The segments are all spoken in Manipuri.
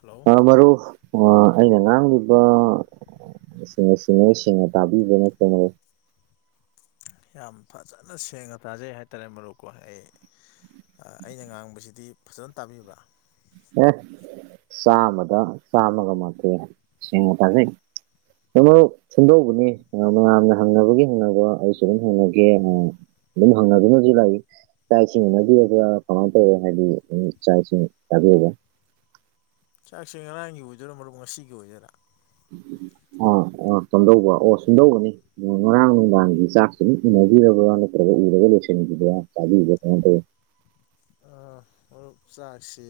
ꯍꯜꯂꯣ ꯃꯔꯨ ꯑꯩꯅ ꯉꯥꯡꯂꯤꯕ ꯁꯤꯁꯤꯡꯦ ꯁꯁꯤꯡꯉꯦ ꯁꯁꯤꯡꯉꯦ ꯇꯥꯕꯤꯕꯅ ꯇꯣꯔ ꯌꯥꯝ ꯐꯖꯅ ꯁꯦꯡꯅ ꯇꯥꯖꯩ ꯍꯥꯏꯇꯥꯔꯦ ꯃꯔꯨꯞꯀꯣ ꯑꯩ ꯑꯩꯅ ꯉꯥꯡꯕꯁꯤꯗꯤ ꯐꯖꯅ ꯇꯥꯕꯤꯕ꯭ꯔꯥ ꯑꯦ ꯆꯥꯃꯗ ꯆꯥꯃꯒ ꯃꯥꯇꯦ ꯁꯉ ꯇꯦ ꯃ ꯁꯨꯝꯗꯧꯕꯅꯤ ꯃꯌꯥꯝꯅ ꯍꯪꯅꯕꯒꯤ ꯍꯪꯅꯕ ꯑꯩꯁꯨ ꯑꯗꯨꯝ ꯍꯪꯅꯒꯦ ꯑꯗꯨꯝ ꯍꯪꯅꯗꯨꯅꯁꯨ ꯂꯥꯛꯏ ꯆꯥꯛ ꯏꯁꯤꯡꯅꯗꯤ ꯑꯗꯨꯒ ꯀꯃꯥꯏꯅ ꯇꯧꯋꯦ ꯍꯥꯏꯗꯤ ꯆꯥꯛ ꯏꯁꯤꯡ ꯆꯕꯤꯔꯕ ꯆꯥꯛꯁꯦ ꯉꯔꯥꯡꯒꯤ ꯑꯣꯏꯗꯣꯏꯔꯥ ꯃꯔꯨꯞ ꯉꯁꯤꯒꯤ ꯑꯣꯏꯗꯣꯏꯔꯥ ꯎꯝ ꯑꯥ ꯑꯣ ꯁꯣꯗꯧꯕ ꯑꯣ ꯁꯨꯝꯗꯧꯕꯅꯤ ꯉꯔꯥꯡ ꯅꯨꯡꯗꯥꯡꯒꯤ ꯆꯥꯛꯁꯨ ꯑꯗꯨꯝ ꯏꯅꯕꯤꯔꯕ꯭ꯔꯥ ꯅꯠꯇ꯭ꯔꯒ ꯎꯔꯒ ꯄꯨꯁꯦꯅꯤꯗ ꯆꯗꯤꯒ ꯀ ꯃꯔꯨꯞ ꯆꯥꯛꯁꯤ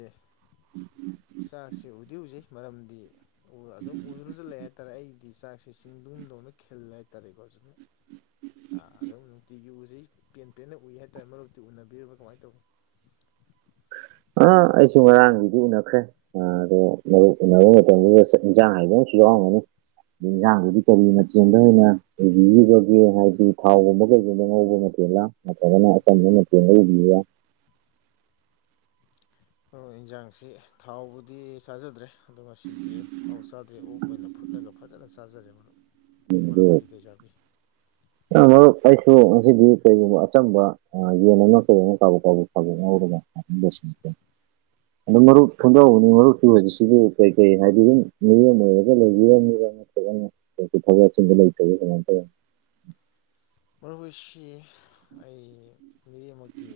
ꯎꯝ ꯎꯝ ꯎꯝ ꯆꯥꯛꯁꯤ ꯎꯗꯤ ꯎꯖꯩ ꯃꯔꯝꯗꯤ ꯑꯗꯨꯝ ꯎꯗꯨꯅꯁꯨ ꯂꯩ ꯍꯥꯏꯇꯥꯔꯦ ꯑꯩ ꯍꯥꯏꯗꯤ ꯆꯥꯛꯁꯤ ꯁꯤꯡꯗꯗꯧꯅ ꯈꯤꯜꯂꯦ ꯍꯥꯏꯇꯥꯔꯦꯀꯣ ꯑꯗꯨꯅ ꯑꯥ ꯑꯗꯨ ꯅꯨꯡꯇꯤꯒꯤꯨꯁꯤ ꯄꯦꯟ ꯄꯦꯟꯅ ꯎꯏ ꯍꯥꯏꯇꯥꯔꯦ ꯃꯔꯨꯞꯛꯇꯤ ꯎꯅꯕꯤꯔꯕ꯭ꯔꯥ ꯀꯃꯥꯏꯅ ꯇꯧꯏꯤ ꯎ [inaudible] ꯑ ꯑꯩꯁꯨ ꯉꯔꯥꯡꯒꯤꯗꯤ ꯎꯅꯈ꯭ꯔꯦ ꯑꯗꯣ ꯃꯔꯨꯞ ꯎꯅꯕ ꯃꯇꯝꯗꯨꯗ ꯏꯟꯖꯥꯡ ꯍꯥꯏꯗꯧ [inaudible] ꯏꯟꯁꯥꯡꯗꯨꯗꯤ ꯀꯔꯤ ꯃꯆꯦꯜꯗ ꯑꯣꯏꯅ ꯏꯕꯤꯔꯤꯕꯒꯦ ꯍꯥꯏꯕꯗꯤ ꯊꯥꯎꯒꯨꯝꯕ ꯀꯩꯒꯨꯝꯕ ꯉꯧꯕ ꯃꯇꯝ ꯦꯜꯂꯥ ꯅꯠꯇ꯭ꯔꯒꯅ ꯑꯆꯝꯕꯅ ꯇꯦꯜꯂ ꯎꯕꯤꯌ ꯑꯣ ꯏꯟꯁꯥꯡꯁꯤ ꯊꯥꯎꯕꯨꯗꯤ ꯆꯥꯖꯗ꯭ꯔꯦ ꯑꯗꯣ ꯃꯁꯤꯁꯦ ꯊꯥꯎ ꯆꯥꯗ꯭ꯔꯦ ꯑꯣꯛ ꯑꯣꯏꯅ ꯐꯨꯠꯂꯒ ꯐꯖꯅ ꯆꯥꯖꯔꯦ ꯃꯔ ꯃꯔꯨ ꯑꯗꯨ ꯑꯣꯏꯏꯗꯤ ꯀꯩ ꯆꯥꯕꯤ ꯃꯔꯨꯞ ꯑꯩꯁꯨ ꯉꯁꯤꯗꯤ ꯀꯩꯒꯨꯝꯕ ꯑꯆꯝꯕ ꯌꯦꯟ ꯑꯃ ꯀꯩ ꯑꯃ ꯀꯥꯎꯕ ꯀꯥꯎꯕ ꯐꯥꯎ ꯁꯇ ꯑ ꯃꯔꯨꯞ ꯁꯣꯟꯗꯎꯅꯤ ꯃꯔꯨꯞꯁꯨ ꯍꯧꯖꯤꯛꯁꯤꯗꯤ ꯀꯩꯀꯩ ꯍꯥꯏꯗꯤ ꯑꯗꯨꯝ ꯃꯤ ꯑꯃ ꯑꯣꯏꯔꯒ ꯂꯩꯕꯤꯔ ꯀꯣꯊꯕꯨ ꯂꯩꯃ ꯇ ꯃꯔꯨꯑꯣꯏꯁꯤ ꯑꯩ ꯃꯤꯔꯦꯝꯃꯨꯛꯇꯤ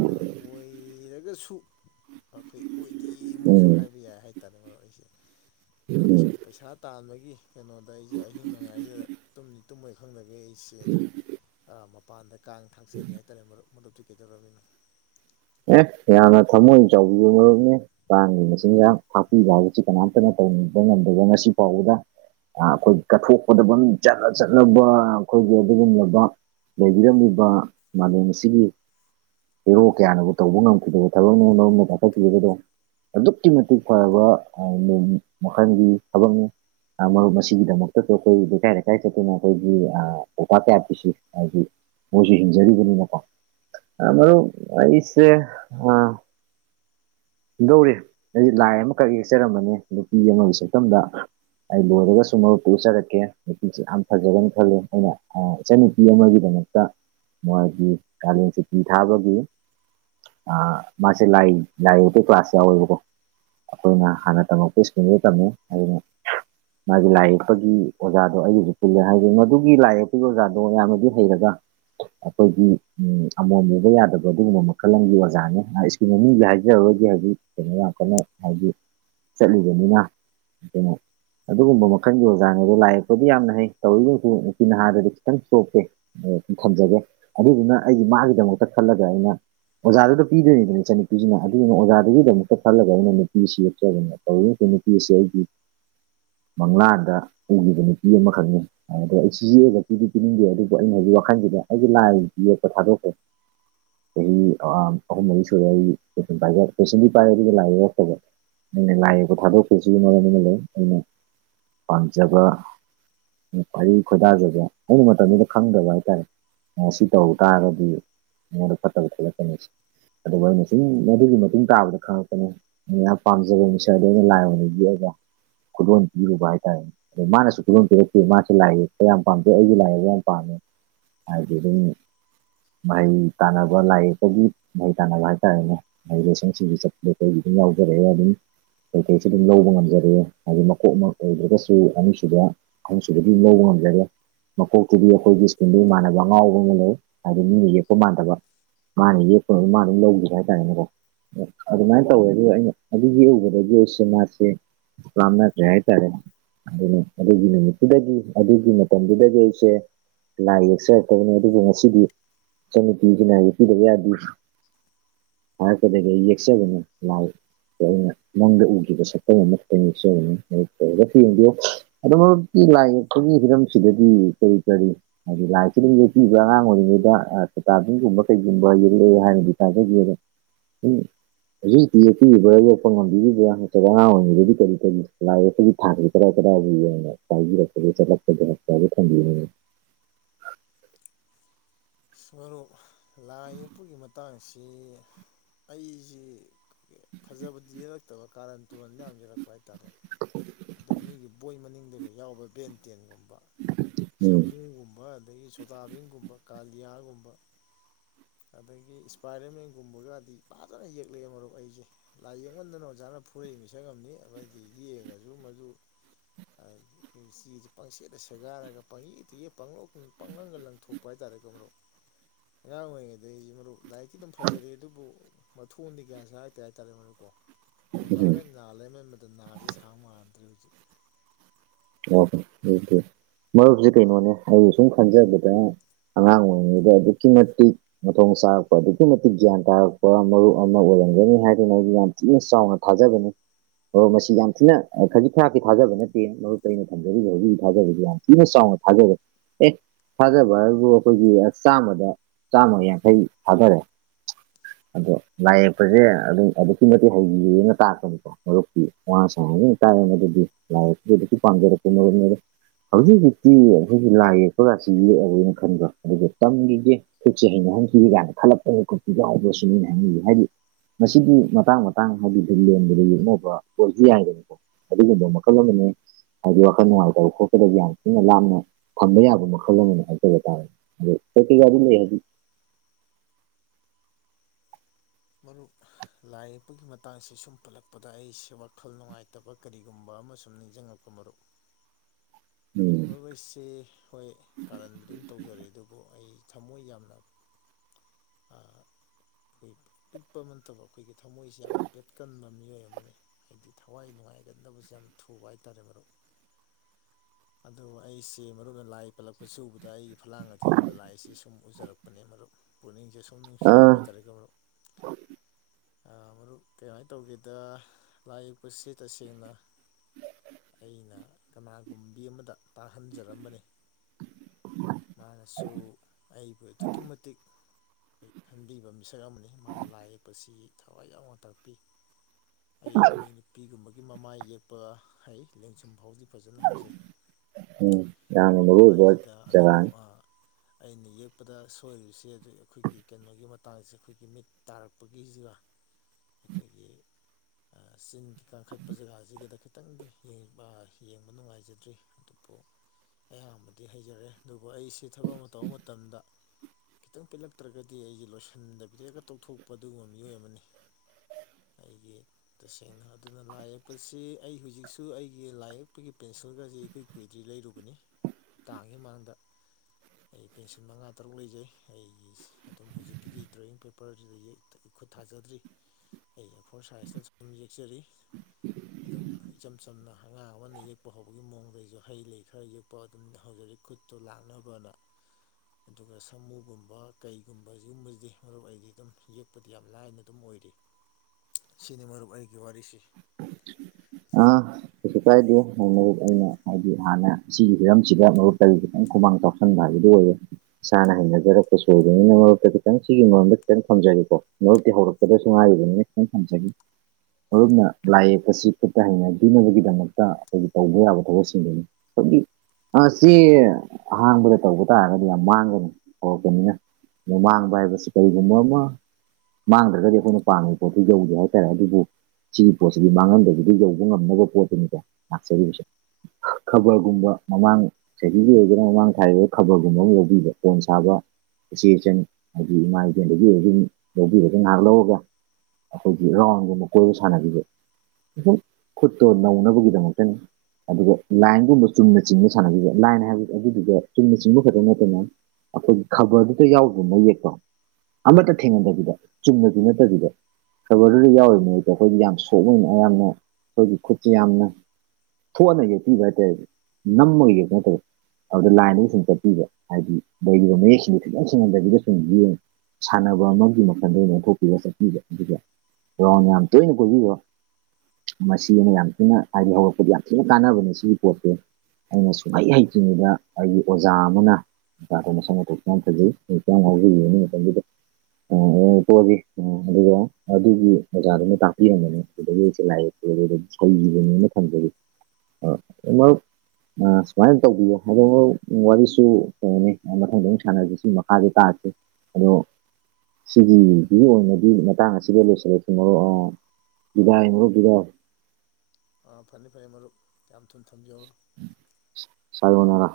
ꯑꯣꯏꯔꯒꯁꯨ ꯑꯩꯈꯣꯏ ꯑꯣꯏꯗꯤ ꯃꯨꯛꯁꯨ ꯎꯝ ꯍꯥꯏꯕ ꯌꯥꯏ ꯍꯥꯏ ꯍꯥꯏꯇꯥꯔꯦ ꯃꯔ ꯑꯩꯁꯦ ꯎꯝ ꯁꯨꯝ ꯄꯩꯁꯥ ꯇꯥꯟꯕꯒꯤ ꯀꯩꯅꯣꯗ ꯑꯩꯁꯦ ꯑꯍꯤꯡ ꯅꯣꯡꯌꯥꯏꯁꯤꯗ ꯇꯨꯝꯅꯤ ꯇꯨꯝꯃꯣꯏ ꯈꯪꯗꯕꯤꯦ ꯑꯩꯁꯦ ꯃꯄꯥꯟꯗ ꯀꯥꯡ ꯊꯥꯛꯆꯗꯦ ꯍꯥꯏꯇꯥꯔꯦꯨꯞ ꯃꯗꯨꯨꯞ ꯇꯤꯀꯦꯠ ꯇꯧꯔꯝꯃꯤꯅ ꯑꯦ ꯌꯥꯝꯅ ꯊꯃꯣꯏ ꯆꯥꯎꯕꯤꯕ ꯃꯔꯝꯅꯦ ꯀꯥꯡꯒꯤ ꯃꯁꯤꯡꯆꯤꯟꯖꯥꯛ ꯊꯥꯛꯄꯤꯕ ꯍꯥꯏꯕꯁꯤ ꯀꯅꯥꯝꯇꯅ ꯇꯕ ꯉꯝꯗꯕ ꯉꯁꯤ ꯐꯥꯎꯕꯗ ꯑꯩꯈꯣꯏ ꯀꯠꯊꯣꯛꯄꯗꯕꯝ ꯆꯠꯅ ꯆꯠꯅꯕ ꯑꯩꯈꯣꯏꯒꯤ ꯑꯗꯨꯒꯨꯝꯂꯕ ꯂꯩꯕꯤꯔꯝꯂꯤꯕ ꯃꯥꯂꯦꯝ ꯑꯁꯤꯒꯤ ꯍꯦꯔꯣ ꯀꯌꯥꯅꯕꯨ ꯇꯧꯕ ꯉꯝꯈꯤꯗꯕ ꯊꯕꯛꯅꯦ ꯃꯔꯝꯗ ꯇꯥꯈꯠꯈꯤꯕꯗꯣ ꯑꯗꯨꯛꯀꯤ ꯃꯇꯤꯛ ꯐꯔꯕ ꯃꯈꯜꯒꯤ ꯊꯕꯛꯅꯤ ꯃꯁꯤꯒꯤꯗꯃꯛꯇꯁꯨ ꯑꯩꯈꯣꯏ ꯂꯩꯀꯥꯏ ꯂꯩꯀꯥꯏ ꯆꯠꯇꯨꯅ ꯑꯩꯈꯣꯏꯒꯤ ꯎꯄꯥ ꯀꯌꯥꯀꯤꯁꯤ ꯍꯥꯏꯗꯤ ꯃꯣꯏꯁꯨ ꯍꯤꯡꯖꯔꯤꯕꯅꯤꯅꯀꯣ ꯃꯔꯨꯞ ꯑꯩꯁꯦ ꯑ ꯗꯧꯔꯤ ꯑꯩ ꯂꯥꯏ ꯑꯃꯈꯛ ꯌꯦꯛꯆꯔꯝꯕꯅꯤ ꯅꯨꯄꯤ ꯑꯃꯒꯤ ꯁꯛꯇꯝꯗ ꯑꯩ ꯂꯣꯏꯔꯒꯁꯨ ꯃꯔꯨꯞꯄ ꯎꯆꯔꯛꯀꯦ ꯅꯨꯄꯤꯁꯤꯦ ꯌꯥꯝ ꯐꯖꯔꯦꯅ ꯈꯂꯦ ꯑꯩꯅ ꯏꯆꯟꯟꯅꯨꯄꯤ ꯑꯃꯒꯤꯗ ꯛꯇ ꯃꯣꯏꯒꯤ ꯀꯥꯂꯦꯟ ꯆꯤꯄꯤꯤ ꯊꯥꯕꯒꯤ ꯑ ꯃꯥꯁꯦ ꯂꯥꯏ ꯂꯥꯏ ꯎꯛꯇꯩ ꯀ꯭ꯂꯥꯁ ꯌꯥꯎꯋꯦꯕꯀꯣ ꯑꯩꯈꯣꯏꯅ ꯍꯥꯟꯅ ꯇꯝꯃꯛꯄ ꯏꯁꯀꯜꯗꯨ ꯇꯝꯃꯤ ꯑꯗꯨꯅ ꯃꯥꯒꯤ ꯂꯥꯏ ꯌꯦꯛꯄꯒꯤ ꯑꯣꯖꯥꯗꯣ ꯑꯩꯒꯤꯁꯨ ꯄꯨꯤꯜꯂꯦ ꯍꯥꯏꯁ ꯃꯗꯨꯒꯤ ꯂꯥꯏ ꯌꯦꯛꯄꯒꯤ ꯑꯣꯖꯥꯗꯣ ꯑꯌꯥꯝꯅꯗꯤ ꯍꯩꯔꯒ ꯑꯩꯈꯣꯏꯒꯤ ꯎ ꯑꯃꯣꯝ ꯑꯣꯏꯕ ꯌꯥꯗꯕ ꯑꯗꯨꯒꯨꯝꯕ ꯃꯈ ꯈꯜꯂꯝꯒꯤ ꯑꯣꯖꯥꯅꯤ ꯁ꯭ꯀꯨꯜ ꯑꯅꯤꯒꯤ ꯍꯥꯏꯖꯔꯨꯔꯒꯗꯤ ꯍꯥꯏꯗꯤ ꯀꯩꯅꯣ ꯌꯥꯝ ꯀꯟꯅ ꯍꯥꯏꯗꯤ ꯆꯠꯂꯤꯕꯅꯤꯅꯅ ꯑꯗꯨꯒꯨꯝꯕ ꯃꯈꯜꯒꯤ ꯑꯣꯖꯥꯅꯦ ꯑꯗꯣ ꯂꯥꯏ ꯌꯦꯛꯄꯗꯤ ꯌꯥꯝꯅ ꯍꯩ ꯇꯧꯔꯤꯒꯁꯨ ꯄꯤ ꯅꯍꯥꯗꯗꯤ ꯈꯤꯇꯪ ꯆꯣꯛꯀꯦ ꯊꯝꯖꯒꯦ ꯑꯗꯨꯗꯨꯅ ꯑꯩꯒꯤ ꯃꯥꯒꯤꯗꯃꯛꯇ ꯈꯜꯂꯒ ꯑꯩꯅ ꯑꯣꯖꯥꯗꯨꯗ ꯄꯤꯗꯣꯏꯅꯤꯗꯅ ꯃꯆ ꯅꯨꯨꯄꯤꯁꯤꯅ ꯑꯗꯨꯗꯨꯅ ꯑꯣꯖꯥꯗꯨꯒꯤꯗꯃꯛꯇ ꯐꯜꯂꯒ ꯑꯩꯅ ꯅꯨꯄꯤ ꯌꯦꯞꯆꯕꯅꯤ ꯇꯧꯋ ꯅꯨꯄꯤ ꯁꯤ ꯑꯒꯤ ꯃꯪꯂꯥꯟꯗ ꯎꯈꯤꯕ ꯅꯨꯄꯤ ꯑꯃꯈꯛꯅꯤ ꯑꯗꯣ ꯑꯩ ꯁꯤ ꯌꯦꯛꯑꯕ ꯄꯗꯤ ꯄꯤꯅꯤꯡꯗꯦ ꯑꯗꯨꯕꯨ ꯑꯩꯅ ꯍꯧ ꯋꯥꯈꯜꯗꯨꯗ ꯑꯩꯁ ꯂꯥꯏ ꯌꯦꯛꯄ ꯊꯥꯗꯣꯛꯀꯦ ꯑꯩ ꯑ ꯑꯍꯨꯝ ꯁ ꯀꯦꯁꯗꯤ ꯄꯔꯦ ꯑꯗꯨ ꯂ ꯑꯩꯅ ꯂꯥꯏ ꯌꯦꯛꯕ ꯊꯥꯗꯣꯛꯄꯁꯤꯒꯤ ꯃꯔꯝ ꯑꯃ ꯂꯩ ꯑꯩꯅ ꯄꯥꯝꯖꯕ ꯎ ꯋꯥꯔꯤ ꯈꯣꯏꯗꯥꯖꯁꯦ ꯑꯩꯅ ꯃꯇꯝꯁꯤꯗ ꯈꯪꯗꯕ ꯍꯥꯏꯇꯥꯔꯦ ꯁꯤ ꯇꯧ ꯇꯥꯔꯒꯗꯤ ꯃꯉꯣꯟꯗ ꯐꯠꯇꯕ ꯊꯂꯛꯀꯅꯤ ꯑꯗꯨꯒ ꯃꯁꯤꯡ ꯃꯗꯨꯒꯤ ꯃꯇꯨꯡ ꯇꯥꯕꯗ ꯈꯪꯉꯛꯄꯅꯤ ꯑꯩꯅ ꯌꯥꯝ ꯄꯥꯝꯖꯕ ꯃꯤꯁꯔꯗ ꯑꯩꯅ ꯂꯥꯏ ꯑꯣꯏꯅ ꯑꯣꯏꯅ ꯌꯦꯛꯑꯒ ꯈꯨꯗꯣꯜ ꯄꯤꯔꯨꯕ ꯍꯥꯏꯇꯥꯔꯦ ꯑꯗꯣ ꯃꯥꯅꯁꯨ ꯈꯨꯗꯣꯜ ꯄꯤꯔꯛꯇ ꯃꯥꯁꯤ ꯂꯥꯏ ꯌꯦꯛꯇꯄ ꯌꯥꯝ ꯄꯥꯝꯖꯩ ꯑꯩꯒꯤ ꯂꯥꯏ ꯌꯦꯛꯛꯇ ꯌꯥꯝ ꯄꯥꯝꯃꯦ ꯑ ꯑꯗꯨ ꯃꯥꯏ ꯇꯥꯟꯅꯕ ꯂꯥꯏ ꯌꯦꯛꯄꯒꯤ ꯃꯍꯩ ꯇꯥꯟꯅꯕ ꯍꯥꯏꯇꯥꯥꯔꯦꯅꯦ ꯃꯍꯩ ꯂꯣꯏꯁꯪꯁꯤꯒꯤ ꯆꯠꯄꯗ ꯑꯩꯈꯣꯏꯒꯤ ꯑꯗꯨꯝ ꯌꯥꯎꯖꯔꯛꯑꯦ ꯑꯗꯨꯝ ꯀꯩꯀꯩꯁꯨ ꯑꯗꯨꯝ ꯂꯧꯕ ꯉꯝꯖꯔꯦ ꯍꯥꯏꯗꯤ ꯃꯀꯣꯛꯃꯛ ꯑꯣꯏꯗ꯭ꯔꯒꯁꯨ ꯑꯅꯤꯁꯨꯕ ꯑꯍꯁꯨꯕ ꯑꯗꯨꯝ ꯂꯧꯕ ꯉ ꯖꯦ ꯃꯀꯣꯛꯇꯨꯗꯤ ꯑꯩꯈꯣꯏꯒꯤ ꯁ꯭ꯀꯨꯜꯗ ꯏꯃꯥꯟꯅꯕ ꯑꯉꯥꯎꯕ ꯑꯃ ꯂꯩ ꯍꯥꯏꯗꯤ ꯃꯤꯅ ꯌꯦꯛꯄ ꯃꯥꯟꯗꯕ ꯃꯥꯅꯤꯣꯏ ꯃꯥꯅ ꯂꯧꯒ ꯍꯥꯏꯇꯥꯔꯦꯅꯦꯗꯣ ꯑꯗꯨꯃꯥꯏꯅ ꯇꯧꯋꯦ ꯑꯗꯨꯒ ꯑꯩꯅ ꯑꯗꯨꯒꯤ ꯎꯕꯗꯒꯤ ꯑꯣꯏ ꯁꯦ ꯃꯥꯁꯦ ꯔꯝꯅꯒ꯭ꯔꯔꯤ ꯍꯥꯏ ꯇꯔꯦ ꯑꯗꯨꯅ ꯑꯗꯨꯒꯤ ꯅꯨꯃꯤꯠꯇꯨꯗꯒꯤ ꯑꯗꯨꯒꯤ ꯃꯇꯝꯗꯨꯗꯒꯤ ꯑꯩꯁꯦ ꯂꯥꯏ ꯌꯦꯛꯆꯔꯛꯇꯕꯅꯤ ꯑꯗꯨꯕꯨ ꯉꯁꯤꯗꯤ ꯏꯆꯟꯅꯨꯄꯤꯁꯤꯅ ꯌꯦ ꯄꯤꯗꯕ ꯌꯥꯗꯦ ꯍ ꯀ ꯌꯦꯁ ꯑꯗꯨ ꯂꯜ ꯑꯩꯅ ꯃꯉꯗ ꯎꯈꯤꯕ ꯁꯛꯇꯝ ꯑꯃꯈꯛꯇꯪꯅꯤꯆ ꯑꯗꯨ ꯂꯥꯏ ꯌꯦꯛꯄꯒꯤ ꯍꯤꯔꯝꯁꯤꯗꯗꯤ ꯀꯔꯤ ꯀꯔꯤ ꯍꯥꯏꯗꯤ ꯂꯥꯏꯁꯤ ꯑꯗꯨꯝ ꯌꯦꯛꯄꯤꯕ ꯑꯉꯥꯡ ꯑꯣꯏꯔꯤꯉꯩꯗ ꯆꯥꯒꯨꯝꯕ ꯀꯩꯒꯨꯝꯕ ꯌꯦꯛꯂꯦ ꯍꯥꯏꯅꯗꯤ ꯇꯥꯖꯈꯤꯗ ꯍꯧꯖꯤꯛꯛꯇꯤ ꯌꯦꯛ ꯄꯤꯔꯤꯕ꯭ꯔꯥ ꯌꯣꯛꯄ ꯉꯝꯕꯤ ꯑꯉꯥꯡ ꯑꯣꯏꯉꯩꯗꯗꯤ ꯀꯔꯤ ꯀꯔꯤ ꯂꯥꯏ ꯌꯦꯛꯇꯗꯤ ꯊꯥ꯭ꯔꯥ ꯈꯔꯅ ꯄꯥꯏꯕꯤꯔꯛꯄꯗ ꯆꯠꯂꯛꯄꯗꯛꯛꯇꯗ ꯊꯝꯕꯤ ꯑ ꯁꯨꯞ ꯂꯥꯏ ꯌꯦꯛꯄꯒꯤ ꯃꯇꯥꯡꯁꯤ ꯑꯩꯁꯤ ꯐꯖꯕꯗꯤ ꯌꯦꯦꯜꯂꯛꯇꯕ ꯀꯥꯔꯟ ꯇꯨꯔꯟ ꯃ ꯌꯥꯝ ꯌꯦꯦꯜꯂꯛꯄ ꯍꯥꯏꯇꯥꯔꯦ ꯑꯗꯨ ꯃꯤꯒꯤ ꯕꯣꯏ ꯃꯅꯤꯡꯗꯒ ꯌꯥꯎꯕ ꯕꯦꯟ ꯇꯦꯟꯒꯨꯝꯕ ꯁꯥꯃꯨꯒꯨꯝꯕ ꯑꯗꯒꯤ ꯁꯣꯇꯥꯕꯤꯟꯒꯨꯝꯕ ꯀꯥꯂꯤꯌꯥꯒꯨꯝꯕ ꯑꯗꯒꯤ ꯏꯁꯄꯥꯏꯔꯃꯦꯟꯒꯨꯝꯕꯒꯗꯤ ꯐꯖꯅ ꯌꯦꯛꯂꯛꯑꯦ ꯃꯔꯨꯞ ꯑꯩꯁꯦ ꯂꯥꯏ ꯌꯦꯛꯃꯟꯗꯅ ꯑꯣꯖꯥ ꯅ ꯐꯨꯔꯛꯏ ꯃꯤꯁꯛ ꯑꯃꯅꯤ ꯍꯥꯏꯗꯤ ꯌꯦꯡꯉꯁꯨ ꯃꯗꯨ ꯑꯩꯈꯣꯏ ꯆꯦꯁꯤꯦ ꯄꯪꯁꯦꯗ ꯁꯦꯒꯥꯏꯔꯒ ꯄꯪ ꯏꯛꯇ ꯄꯪꯂꯪꯒ ꯂꯪꯊꯣꯛꯄ ꯄ ꯍꯥꯏꯇꯥꯔꯦꯀꯣ ꯃꯔꯨꯞ ꯑꯉꯥꯡ ꯑꯣꯏꯔꯤꯉꯩꯗꯒꯤ ꯍꯧꯁꯤ ꯃꯔꯨꯞ ꯂꯥꯏꯔꯤꯛꯛꯇ ꯑꯗꯨꯝ ꯐꯖꯔꯤ ꯑꯗꯨꯕꯨ ꯃꯊꯣꯟꯗꯤ ꯀꯌꯥꯁꯨ ꯍꯥꯏꯇꯦ ꯍꯥꯏꯇꯥꯔꯦ ꯃꯣꯏ ꯀꯣ ꯑꯣꯖꯥꯒ ꯅꯥ ꯂꯩꯃꯟꯕꯗ ꯁꯦ ꯁꯥꯡ ꯃꯥꯟꯗ꯭ꯔꯦ ꯍꯧꯖꯤꯛ ꯑ ꯍꯣ ꯑꯣꯀꯦ ꯃꯔꯨꯞꯁꯤꯦ ꯀꯩꯅꯣꯅꯦ ꯑꯩ ꯁꯨꯝ ꯈꯟꯖꯕꯗ ꯑꯉꯥꯡ ꯑꯣꯏꯔꯤꯉꯩꯗ ꯑꯗꯨꯛꯀꯤ ꯃꯇꯤꯛ ꯃꯣꯡ ꯆꯥꯔꯛꯄ ꯑꯗꯨꯛꯀꯤ ꯃꯇꯤꯛ ꯒ꯭ꯌꯥꯟ ꯇꯥꯔꯛꯄ ꯃꯔꯨꯞ ꯑꯃ ꯑꯣꯏꯔꯛꯄ ꯆꯡꯒꯅꯤ ꯍꯥꯏꯗꯅ ꯑꯩꯗꯤ ꯌꯥꯝ ꯊꯤꯅ ꯆꯥꯎꯅ ꯊꯥꯖꯕꯅꯤ ꯑꯣ ꯃꯁꯤ ꯌꯥꯝ ꯊꯤꯅ ꯈꯖꯤꯛ ꯈꯔꯇꯤ ꯐꯥꯖꯕ ꯅꯠꯇꯦ ꯃꯔ ꯑꯩꯅ ꯊꯝꯖꯔꯤꯁꯦ ꯍꯧꯖꯤꯛ ꯊꯥꯖꯕꯗꯤ ꯌꯥꯝ ꯊꯤꯅ ꯆꯥꯎꯅ ꯊꯥꯖꯕ ꯑꯦ ꯊꯥꯖꯕ ꯍꯥꯏꯕꯨ ꯑꯩꯈꯣꯏꯒꯤ ꯑꯁ ꯆꯥꯝꯃꯗ ꯆꯥꯝꯃ ꯌꯥꯡꯈꯩ ꯊꯥꯗꯔꯦ ꯑꯗꯣ ꯂꯥꯏ ꯌꯦꯛꯄꯁꯦ ꯑꯗꯨꯝ ꯑꯗꯨꯛꯀꯤ ꯃꯇꯤꯛ ꯍꯩꯕꯤꯅ ꯇꯥꯛꯄꯅꯤꯀꯣ ꯃꯔꯨꯞꯀꯤ ꯋꯥ ꯁꯉ ꯇꯥꯅ ꯑꯗꯨꯗꯤ ꯂ ꯄꯗꯔ ꯍꯧꯖꯤꯛ ꯍꯧꯖꯤꯛꯇꯤ ꯑꯩꯈꯣꯏꯒꯤ ꯂꯥꯏ ꯌꯦꯛꯄꯒ ꯁꯤ ꯌꯦꯛꯑꯔꯣꯏꯅ ꯈꯟꯕ꯭ꯔ ꯑꯗꯨꯒ ꯇꯝꯒꯤꯁꯦ ꯍꯧꯖꯤꯛꯁꯦ ꯍꯩꯅ ꯪ ꯀꯥꯏꯅ ꯈꯜꯂꯛꯄꯒ ꯈꯣꯠꯄꯤ ꯌꯥꯥꯎꯗ꯭ꯔꯁꯨꯅꯦ ꯑꯅ ꯍꯥꯏꯅꯤꯡꯦ ꯍꯥꯏꯗꯤ ꯃꯁꯤꯗꯤ ꯃꯇꯥꯡ ꯃꯇꯥꯡ ꯍꯥꯏꯗꯤꯗꯤ ꯂꯦꯟꯗꯨꯗ ꯌꯦꯛꯅꯕ ꯄꯣꯠꯁꯨ ꯌꯥꯏꯗꯕꯀꯣ ꯑꯗꯨꯒꯨꯝꯕ ꯃꯈꯜ ꯑꯃꯅꯤ ꯎꯝ ꯍꯥꯏꯗꯤ ꯋꯥꯈꯜ ꯅꯨꯡꯉꯥꯏꯇꯕ ꯈꯣꯠꯄꯗꯗꯒꯤ ꯌꯥꯝ ꯊꯤꯅ ꯂꯥꯞꯅ ꯊꯝꯕ ꯌꯥꯕ ꯃꯈꯜ ꯑꯃꯅꯤ ꯍꯥꯏꯖꯕ ꯇꯥꯔꯦꯅꯦ ꯑꯗꯨ ꯊꯦꯇꯤ ꯀꯗꯤ ꯂꯩ ꯍꯥꯏꯗꯤ ꯃꯔꯨꯞ ꯂꯥꯏ ꯌꯦꯛꯄꯒꯤ ꯃꯇꯥꯡꯁꯦ ꯁꯨꯝ ꯄꯜꯂꯛꯄꯗ ꯑꯩꯁꯦ ꯋꯥꯈꯜ ꯅꯨꯡꯉꯥꯏꯇꯕ ꯀꯔꯤꯒꯨꯝꯕ ꯑꯃꯁꯨꯡ ꯅꯤꯡꯁꯤꯡꯉꯛꯄ ꯃꯔꯨꯞ [inaudible] ꯑꯣꯏꯁꯤ ꯍꯣꯏ ꯀꯥꯔꯟꯕꯨꯗꯤ ꯑꯗꯨꯝ ꯇꯧꯖꯔꯦ ꯑꯗꯨꯕꯨ ꯑꯩ ꯊꯃꯣꯏ ꯌꯥꯝꯅ [inaudible] ꯑꯩꯈꯣꯏ ꯑꯄꯤꯛꯄ ꯅꯠꯇꯕ ꯑꯩꯈꯣꯏꯒꯤ ꯊꯝꯃꯣꯏꯁꯤ ꯌꯥꯝꯅ ꯄꯦꯠꯀꯟꯕ ꯃꯤꯑꯣꯏ ꯑꯃꯅꯤ ꯍꯥꯏꯗꯤ ꯊꯋꯥꯏ ꯅꯨꯡꯉꯥꯏ ꯉꯥꯏꯒꯟꯅꯕꯁꯦ ꯌꯥꯝ ꯊꯨꯕ ꯍꯥꯏꯇꯥꯔꯦ ꯃꯔꯨꯞ [inaudible] ꯑꯗꯣ ꯑꯩꯁꯦ ꯃꯔꯨꯞ ꯑꯣꯏꯅ ꯂꯥꯏ ꯄꯜꯂꯛꯄꯁꯤ ꯎꯕꯗ ꯑꯩꯒꯤ ꯐꯂꯥꯡꯅ ꯊꯦꯜꯂꯤꯕ ꯂꯥꯏ ꯑꯁꯤ ꯁꯨꯝ ꯎꯖꯔꯛꯄꯅꯦ ꯃꯔꯨꯞ ꯄꯨꯛꯅꯤꯡꯁꯦ ꯁꯨꯝ ꯑ ꯅꯨꯡꯁꯤꯔꯛꯄ ꯍꯥꯏꯇꯥꯔꯦꯒ ꯃꯔꯨꯞ ꯃꯔꯨꯞ ꯀꯩꯃꯥꯏꯅ ꯇꯧꯒꯦꯗ ꯂꯥꯏ ꯌꯦꯛꯄꯁꯤ ꯇꯁꯦꯡꯅ ꯑꯩꯅ ꯀꯅꯥꯒꯨꯝꯕꯤ ꯑꯃꯗ ꯇꯥꯡꯍꯟꯖꯔꯝꯕꯅꯤ ꯃꯥꯅꯁꯨ ꯑꯩꯕꯨ ꯑꯗꯨꯛꯀꯤ ꯃꯇꯤꯛ ꯑꯩꯈꯣꯏ ꯈꯟꯕꯤꯕ ꯃꯤꯁꯛ ꯑꯃꯅꯤ ꯃꯥꯅ ꯂꯥꯏ ꯌꯦꯛꯄꯁꯤ ꯊꯋꯥꯏ ꯌꯥꯎꯅ ꯇꯥꯛꯄꯤ ꯑꯩ ꯃꯤ ꯅꯨꯄꯤꯒꯨꯝꯕꯒꯤ ꯃꯃꯥꯏ ꯌꯦꯛꯄ ꯍꯩ ꯂꯦꯡꯁꯤꯨꯝ ꯐꯥꯎꯗꯤ ꯐꯖꯅ ꯍꯩꯖꯩ ꯎꯝ ꯌꯥꯝꯠ ꯃꯃꯥꯏꯁꯤꯗ ꯑꯗꯨꯕꯨ ꯆꯕꯅꯤ ꯑꯩꯅ ꯌꯦꯛꯄꯗ ꯁꯣꯏꯔꯤꯕꯁꯦ ꯑꯗꯨ ꯑꯩꯈꯣꯏꯒꯤ ꯀꯩꯅꯣꯒꯤ ꯃꯇꯥꯡꯁꯦ ꯑꯩꯈꯣꯏꯒꯤ ꯃꯤꯠ ꯇꯥꯔꯛꯄꯒꯤꯁꯤꯒ ꯑꯩꯈꯣꯏꯒꯤ ꯆꯤꯡꯒꯤ ꯀꯥꯡꯈꯠꯄ ꯖꯒꯥꯁꯤꯒꯗ ꯈꯤꯇꯪꯗꯤ ꯌꯦꯡꯕ ꯅꯨꯡꯉꯥꯏꯖꯗ꯭ꯔꯤ [inaudible] ꯑꯌꯥꯝꯕꯗꯤ ꯍꯩꯖꯔꯦ ꯑꯗꯨꯕꯨ ꯑꯩꯁꯤ ꯊꯕꯛ ꯑꯃ ꯇꯧꯕ ꯃꯇꯝꯗ ꯈꯤꯇꯪ ꯄꯦꯜꯂꯛꯇ꯭ꯔꯒꯗꯤ ꯑꯩꯁꯦ ꯂꯣꯏꯁꯤꯟꯗꯕꯤꯗꯒ ꯇꯧꯊꯣꯛꯄ ꯑꯗꯨꯒꯨꯝꯕ ꯃꯤꯑꯣꯏ ꯑꯃꯅꯤ ꯑꯩꯒꯤ ꯇꯁꯦꯡꯅ ꯑꯗꯨꯅ ꯂꯥꯏ ꯌꯦꯛꯄꯁꯤ ꯑꯩ ꯍꯧꯖꯤꯛꯁꯨ ꯑꯩꯒꯤ ꯂꯥꯏ ꯌꯦꯛꯄꯒꯤ ꯄ ꯅꯦꯁꯅꯦꯜ ꯒꯥꯁꯤ ꯏꯀꯨꯏ ꯀꯨꯏꯗ꯭ꯔꯤ ꯂꯩꯔꯨꯕꯅꯤ ꯍꯞꯇꯃꯉꯥꯒꯤ ꯃꯃꯥꯡꯗ ꯑꯩ ꯄꯦꯟꯁꯤꯜ ꯃꯉꯥ ꯇꯔꯨꯛ ꯂꯩꯖꯩ ꯑꯩꯒꯤ ꯑꯗꯨꯝ ꯍꯧꯖꯤꯛꯀꯤꯗꯤ ꯗ꯭ꯔꯣꯌꯤꯡ ꯄꯦꯄꯔꯁꯤꯗꯒꯤ ꯊꯥꯖꯗ꯭ꯔꯤ ꯑꯩ ꯐꯣꯔ ꯁꯥꯏꯁꯇ ꯁꯨꯝ ꯌꯦꯛꯆꯔꯤ ꯑꯗꯨꯝ ꯏꯆꯝ ꯆꯝꯅ ꯑꯉꯥꯡ ꯑꯃꯅ ꯌꯦꯛꯄ ꯍꯧꯕꯒꯤ ꯃꯑꯣꯡꯗꯁꯨ ꯍꯩ ꯂꯩ ꯈꯔ ꯌꯦꯛꯄ ꯑꯗꯨꯝ ꯍꯧꯖꯔꯛ ꯑꯗꯩ ꯈꯨꯠꯇꯨ ꯂꯥꯡꯅꯕꯅ [inaudible] ꯑꯗꯨꯒ ꯁꯥꯃꯨꯒꯨꯝꯕ ꯀꯩꯒꯨꯝꯕ ꯁꯤꯒꯨꯝꯕꯁꯤꯗꯤ ꯃꯔꯨꯞ ꯑꯩꯗꯤ ꯑꯗꯨꯝ ꯌꯦꯛꯄꯗꯤ ꯌꯥꯝ ꯂꯥꯏꯅ ꯑꯗꯨꯝ ꯑꯣꯏꯔꯤ [inaudible] ꯁꯤꯅꯤ ꯃꯔꯨꯞ ꯑꯩꯒꯤ ꯋꯥꯔꯤꯁꯤ ꯎ [unintelligible] ꯑ ꯀꯩꯁꯨ ꯀꯥꯏꯗꯦ ꯍꫭꯏ ꯃꯔꯞ ꯑꯩꯅ ꯍꯥꯏꯗꯤ ꯍꯥꯟꯅ ꯁꯤꯒꯤ ꯐꯤꯕꯝꯁꯤꯗ ꯃꯔꯨꯨꯞꯇꯒꯤ ꯈꯤꯇꯪ ꯁꯪ ꯈꯨꯃꯥꯡ ꯆꯥꯎꯁꯟꯕ ꯍꯥꯏꯕꯗꯨ ꯑꯣꯏꯌꯦ ꯏꯁꯥꯅ ꯍꯩꯅꯖꯔꯛꯄꯁꯨ ꯑꯣꯏꯕꯅꯤꯅ ꯃꯔꯨꯞꯛꯇ ꯈꯤꯇꯪ ꯁꯤꯒꯤ ꯃꯔꯝꯗ ꯈꯤꯇꯪ ꯊꯝꯖꯒꯦ ꯃꯔꯨꯞꯇꯤ ꯍꯧꯔꯛꯄꯗꯁꯨꯉꯥꯏ ꯅꯤꯅ ꯈꯤꯇꯪ ꯊꯝꯖꯒꯦ ꯃꯔꯞꯅ ꯂꯥꯏ ꯌꯦꯛꯄ ꯑꯁꯤ ꯈꯨꯠꯇ ꯍꯩꯅꯕꯤꯅꯕꯒꯤꯗꯃꯛꯇ ꯑꯩꯈꯣꯏꯒꯤ ꯇꯧꯕ ꯌꯥꯕ ꯊꯕꯛꯁꯤꯡꯗꯨꯅꯤ ꯑꯩꯈꯣꯏꯒꯤ ꯑ ꯁꯤ ꯑꯍꯥꯡꯕꯗ ꯇꯧꯕ ꯇꯥꯔꯒꯗꯤ ꯌꯥꯝ ꯃꯥꯡꯒꯅꯤ ꯍꯧꯔꯛꯄꯅꯤꯅ ꯃ ꯃꯥꯡꯚꯥꯏ ꯄ ꯀꯩ ꯉꯨꯝꯃꯃ [unintelligible] ꯃꯥꯡꯗ꯭ꯔꯒꯗꯤ ꯑꯩꯈꯣꯏꯅ ꯄꯥꯡꯃꯤꯕ ꯄꯣꯠꯇꯨ ꯌꯧꯗꯦ ꯍꯥꯏꯇꯥꯔꯦ ꯑꯗꯨꯕꯨ ꯁꯤ ꯄꯣꯠꯁꯤꯗꯤ ꯃꯥꯡꯍꯟꯗꯕꯗꯤ ꯌꯧꯕ ꯉꯝꯅꯕ ꯄꯣꯠꯇꯨꯅꯤꯀꯣ ꯂꯥꯛꯆꯔꯤꯕꯁꯦ ꯈꯕꯔꯒꯨꯝꯕ ꯃꯃꯥꯡ ꯆꯍꯤꯒꯤ ꯑꯣꯏꯒꯗꯅꯥ ꯃꯃꯥꯡ ꯊꯥꯗ ꯈꯕꯔꯒꯨꯝꯕ ꯑꯃ ꯂꯧꯕꯤꯕ ꯀꫭꯟ ꯁꯥꯕ ꯏꯆꯦ ꯏꯆꯅꯤ ꯍꯥꯏꯗꯤ ꯏꯃꯥ ꯏꯕꯦꯜꯗꯒꯤ ꯑꫭꯏꯌꯁꯨ ꯂꯧꯕꯤꯔꯗ ꯉꯥꯏꯍꯥꯛ ꯂꯧꯔꯒ ꯑꯩꯈꯣꯏꯒꯤ ꯔꯥꯎꯟꯒꯨꯝꯕ ꯀꯣꯏꯕ ꯁꯥꯟꯅꯕꯤꯕ ꯈꯨꯠꯇꯣ ꯅꯧꯅꯕꯒꯤꯗꯃꯛꯇꯅꯤ ꯑꯗꯨꯒ ꯂꯥꯏꯟꯒꯨꯝꯕ ꯆꯨꯝꯅ ꯆꯤꯡꯕ ꯁꯥꯟꯅꯕꯤꯕ ꯂꯥꯏꯟ ꯍꯥꯏꯕ ꯑꯗꯨꯗꯨꯒ ꯆꯨꯝꯅ ꯆꯤꯡꯕ ꯈꯛꯇꯪ ꯅꯠꯇꯅ ꯑꯩꯈꯣꯏꯒꯤ ꯈꯕꯔꯗꯨꯇ ꯌꯥꯎꯔꯤꯕ ꯃꯌꯦꯛꯇꯣ ꯑꯃꯠꯇ ꯊꯦꯡꯅꯗꯕꯤꯗ ꯆꯨꯝꯅꯗꯤ ꯅꯠꯇꯕꯤꯗ ꯈꯕꯔꯗꯨꯗ ꯌꯥꯎꯔꯤꯕ ꯃꯌ‌ꯦꯛꯇꫭ ꯑꯩꯈꯣꯏꯅ ꯌꯥꯝ ꯄ ꯑꯣꯏꯅ ꯌꯥꯝꯅ ꯑꯩꯈꯣꯏꯒꯤ ꯈꯨꯠꯁꯤ ꯌꯥꯝꯅ ꯊꫭꯠꯅ ꯌꯦꯄꯤꯕ ꯍꯥꯏꯇꯥꯔꯦ ꯅꯝꯃꯒ ꯌ‌ꯦꯛꯄ ꯅꯠꯇꯕ ꯑꯗꯨꯗ ꯂꯥꯏꯗꯨꯗ ꯁꯨꯝ ꯆꯠꯄꯤꯕ ꯍꯥꯏꯗꯤ ꯂꯩꯔꯤꯕ ꯃꯌꯦꯛꯁꯤꯡꯗꯨ ꯈꯤꯇꯪ ꯁꯦꯡꯍꯟꯗꯕꯤꯗ ꯁꯨꯝ ꯌꯦꯡꯉꯤ ꯁꯥꯟꯅꯕ ꯑꯃꯒꯤ ꯃꯈꯟꯗ ꯑꯣꯏꯅ ꯌ‌ꯦꯛꯊꯣꯛꯄꯤꯔꯒ ꯆꯠꯄꯤꯕ ꯑꯗꯨꯒ ꯔꯥꯎꯟ ꯌꯥꯝ ꯇꯣꯏꯅ ꯀꯣꯏꯕꯤꯕ ꯃꯁꯤꯅ ꯌꯥꯝ ꯊꯤꯅ ꯍꯥꯏꯗꯤ ꯍꯧꯔꯛꯄꯗ ꯌꯥꯝ ꯊꯤꯅ ꯀꯥꯟꯅꯕꯅꯦ ꯁꯤꯒꯤ ꯄꯣꯠꯁꯦ ꯑꯩꯅ ꯁꯨꯡꯍꯩ ꯍꯩꯇ꯭ꯔꯤꯉꯩꯗ ꯑꯩꯒꯤ ꯑꯣꯖꯥ ꯑꯃꯅ ꯑꯖꯥꯗꫭ ꯃꯁꯛ ꯃꯇꯧꯁꯨ ꯌꯥꯝ ꯐꯖꯩ ꯑꯩꯅꯁꯨ ꯌꯥꯝ ꯉꯥꯎꯖꯥꯒꯤꯕꯅꯤ ꯃꯇꯝꯗꯨꯗ ꯄꯣꯛꯑꯒ ꯑꯗꯨꯒ ꯑꯗꯨꯒꯤ ꯑꯣꯖꯥꯗꯨꯅ ꯇꯥꯛꯄꯤꯔꯝꯝꯕꯅꯦ ꯑꯗꯨꯗꯒꯤ ꯑꯩꯁꯦ ꯂꯥꯏ ꯌꯦꯛꯄ ꯍꯩꯈꯤꯕꯅꯦꯅ ꯊꯝꯖꯒ‌ꯦ ꯑꯥ ꯃꯔꯨꯞ ꯑꯥ ꯁꯨꯃꯥꯏꯅ ꯑꯗꯨꯝ ꯇꯧꯕꯤꯌꯨ ꯑꯗꫭꯗ ꯃꯔꯨꯞ ꯋꯥꯔꯤꯁꯨ ꯀꯩꯅꯣꯅꯤ ꯃꯊꯪꯗ ꯑꯃꯨꯛ ꯁꯥꯟꯅꯔꯁꯤ ꯁꯤ ꯃꯈꯥꯗ ꯇꯥꯛꯁꯤ ꯑꯗꯣ ꯁꯤꯒꯤꯒꯤ ꯑꯣꯏꯅꯗꯤ ꯃꯇꯥꯡ ꯑꯁꯤꯗ ꯂꯣꯏꯁꯤꯜꯂꯁꯤ ꯃꯔꯨꯞ ꯑꯥ ꯗꯥꯉ ꯄꯗꯥ [unintelligible] ꯑꯥ ꯐꯅꯤ ꯐꯅꯤ ꯃꯔꯨꯞ ꯌꯥꯝ ꯊꯨꯅ ꯊꯝꯕꯤꯍꯧꯔꫭ ꯁꯌꫭꯟꯅꯔꯥ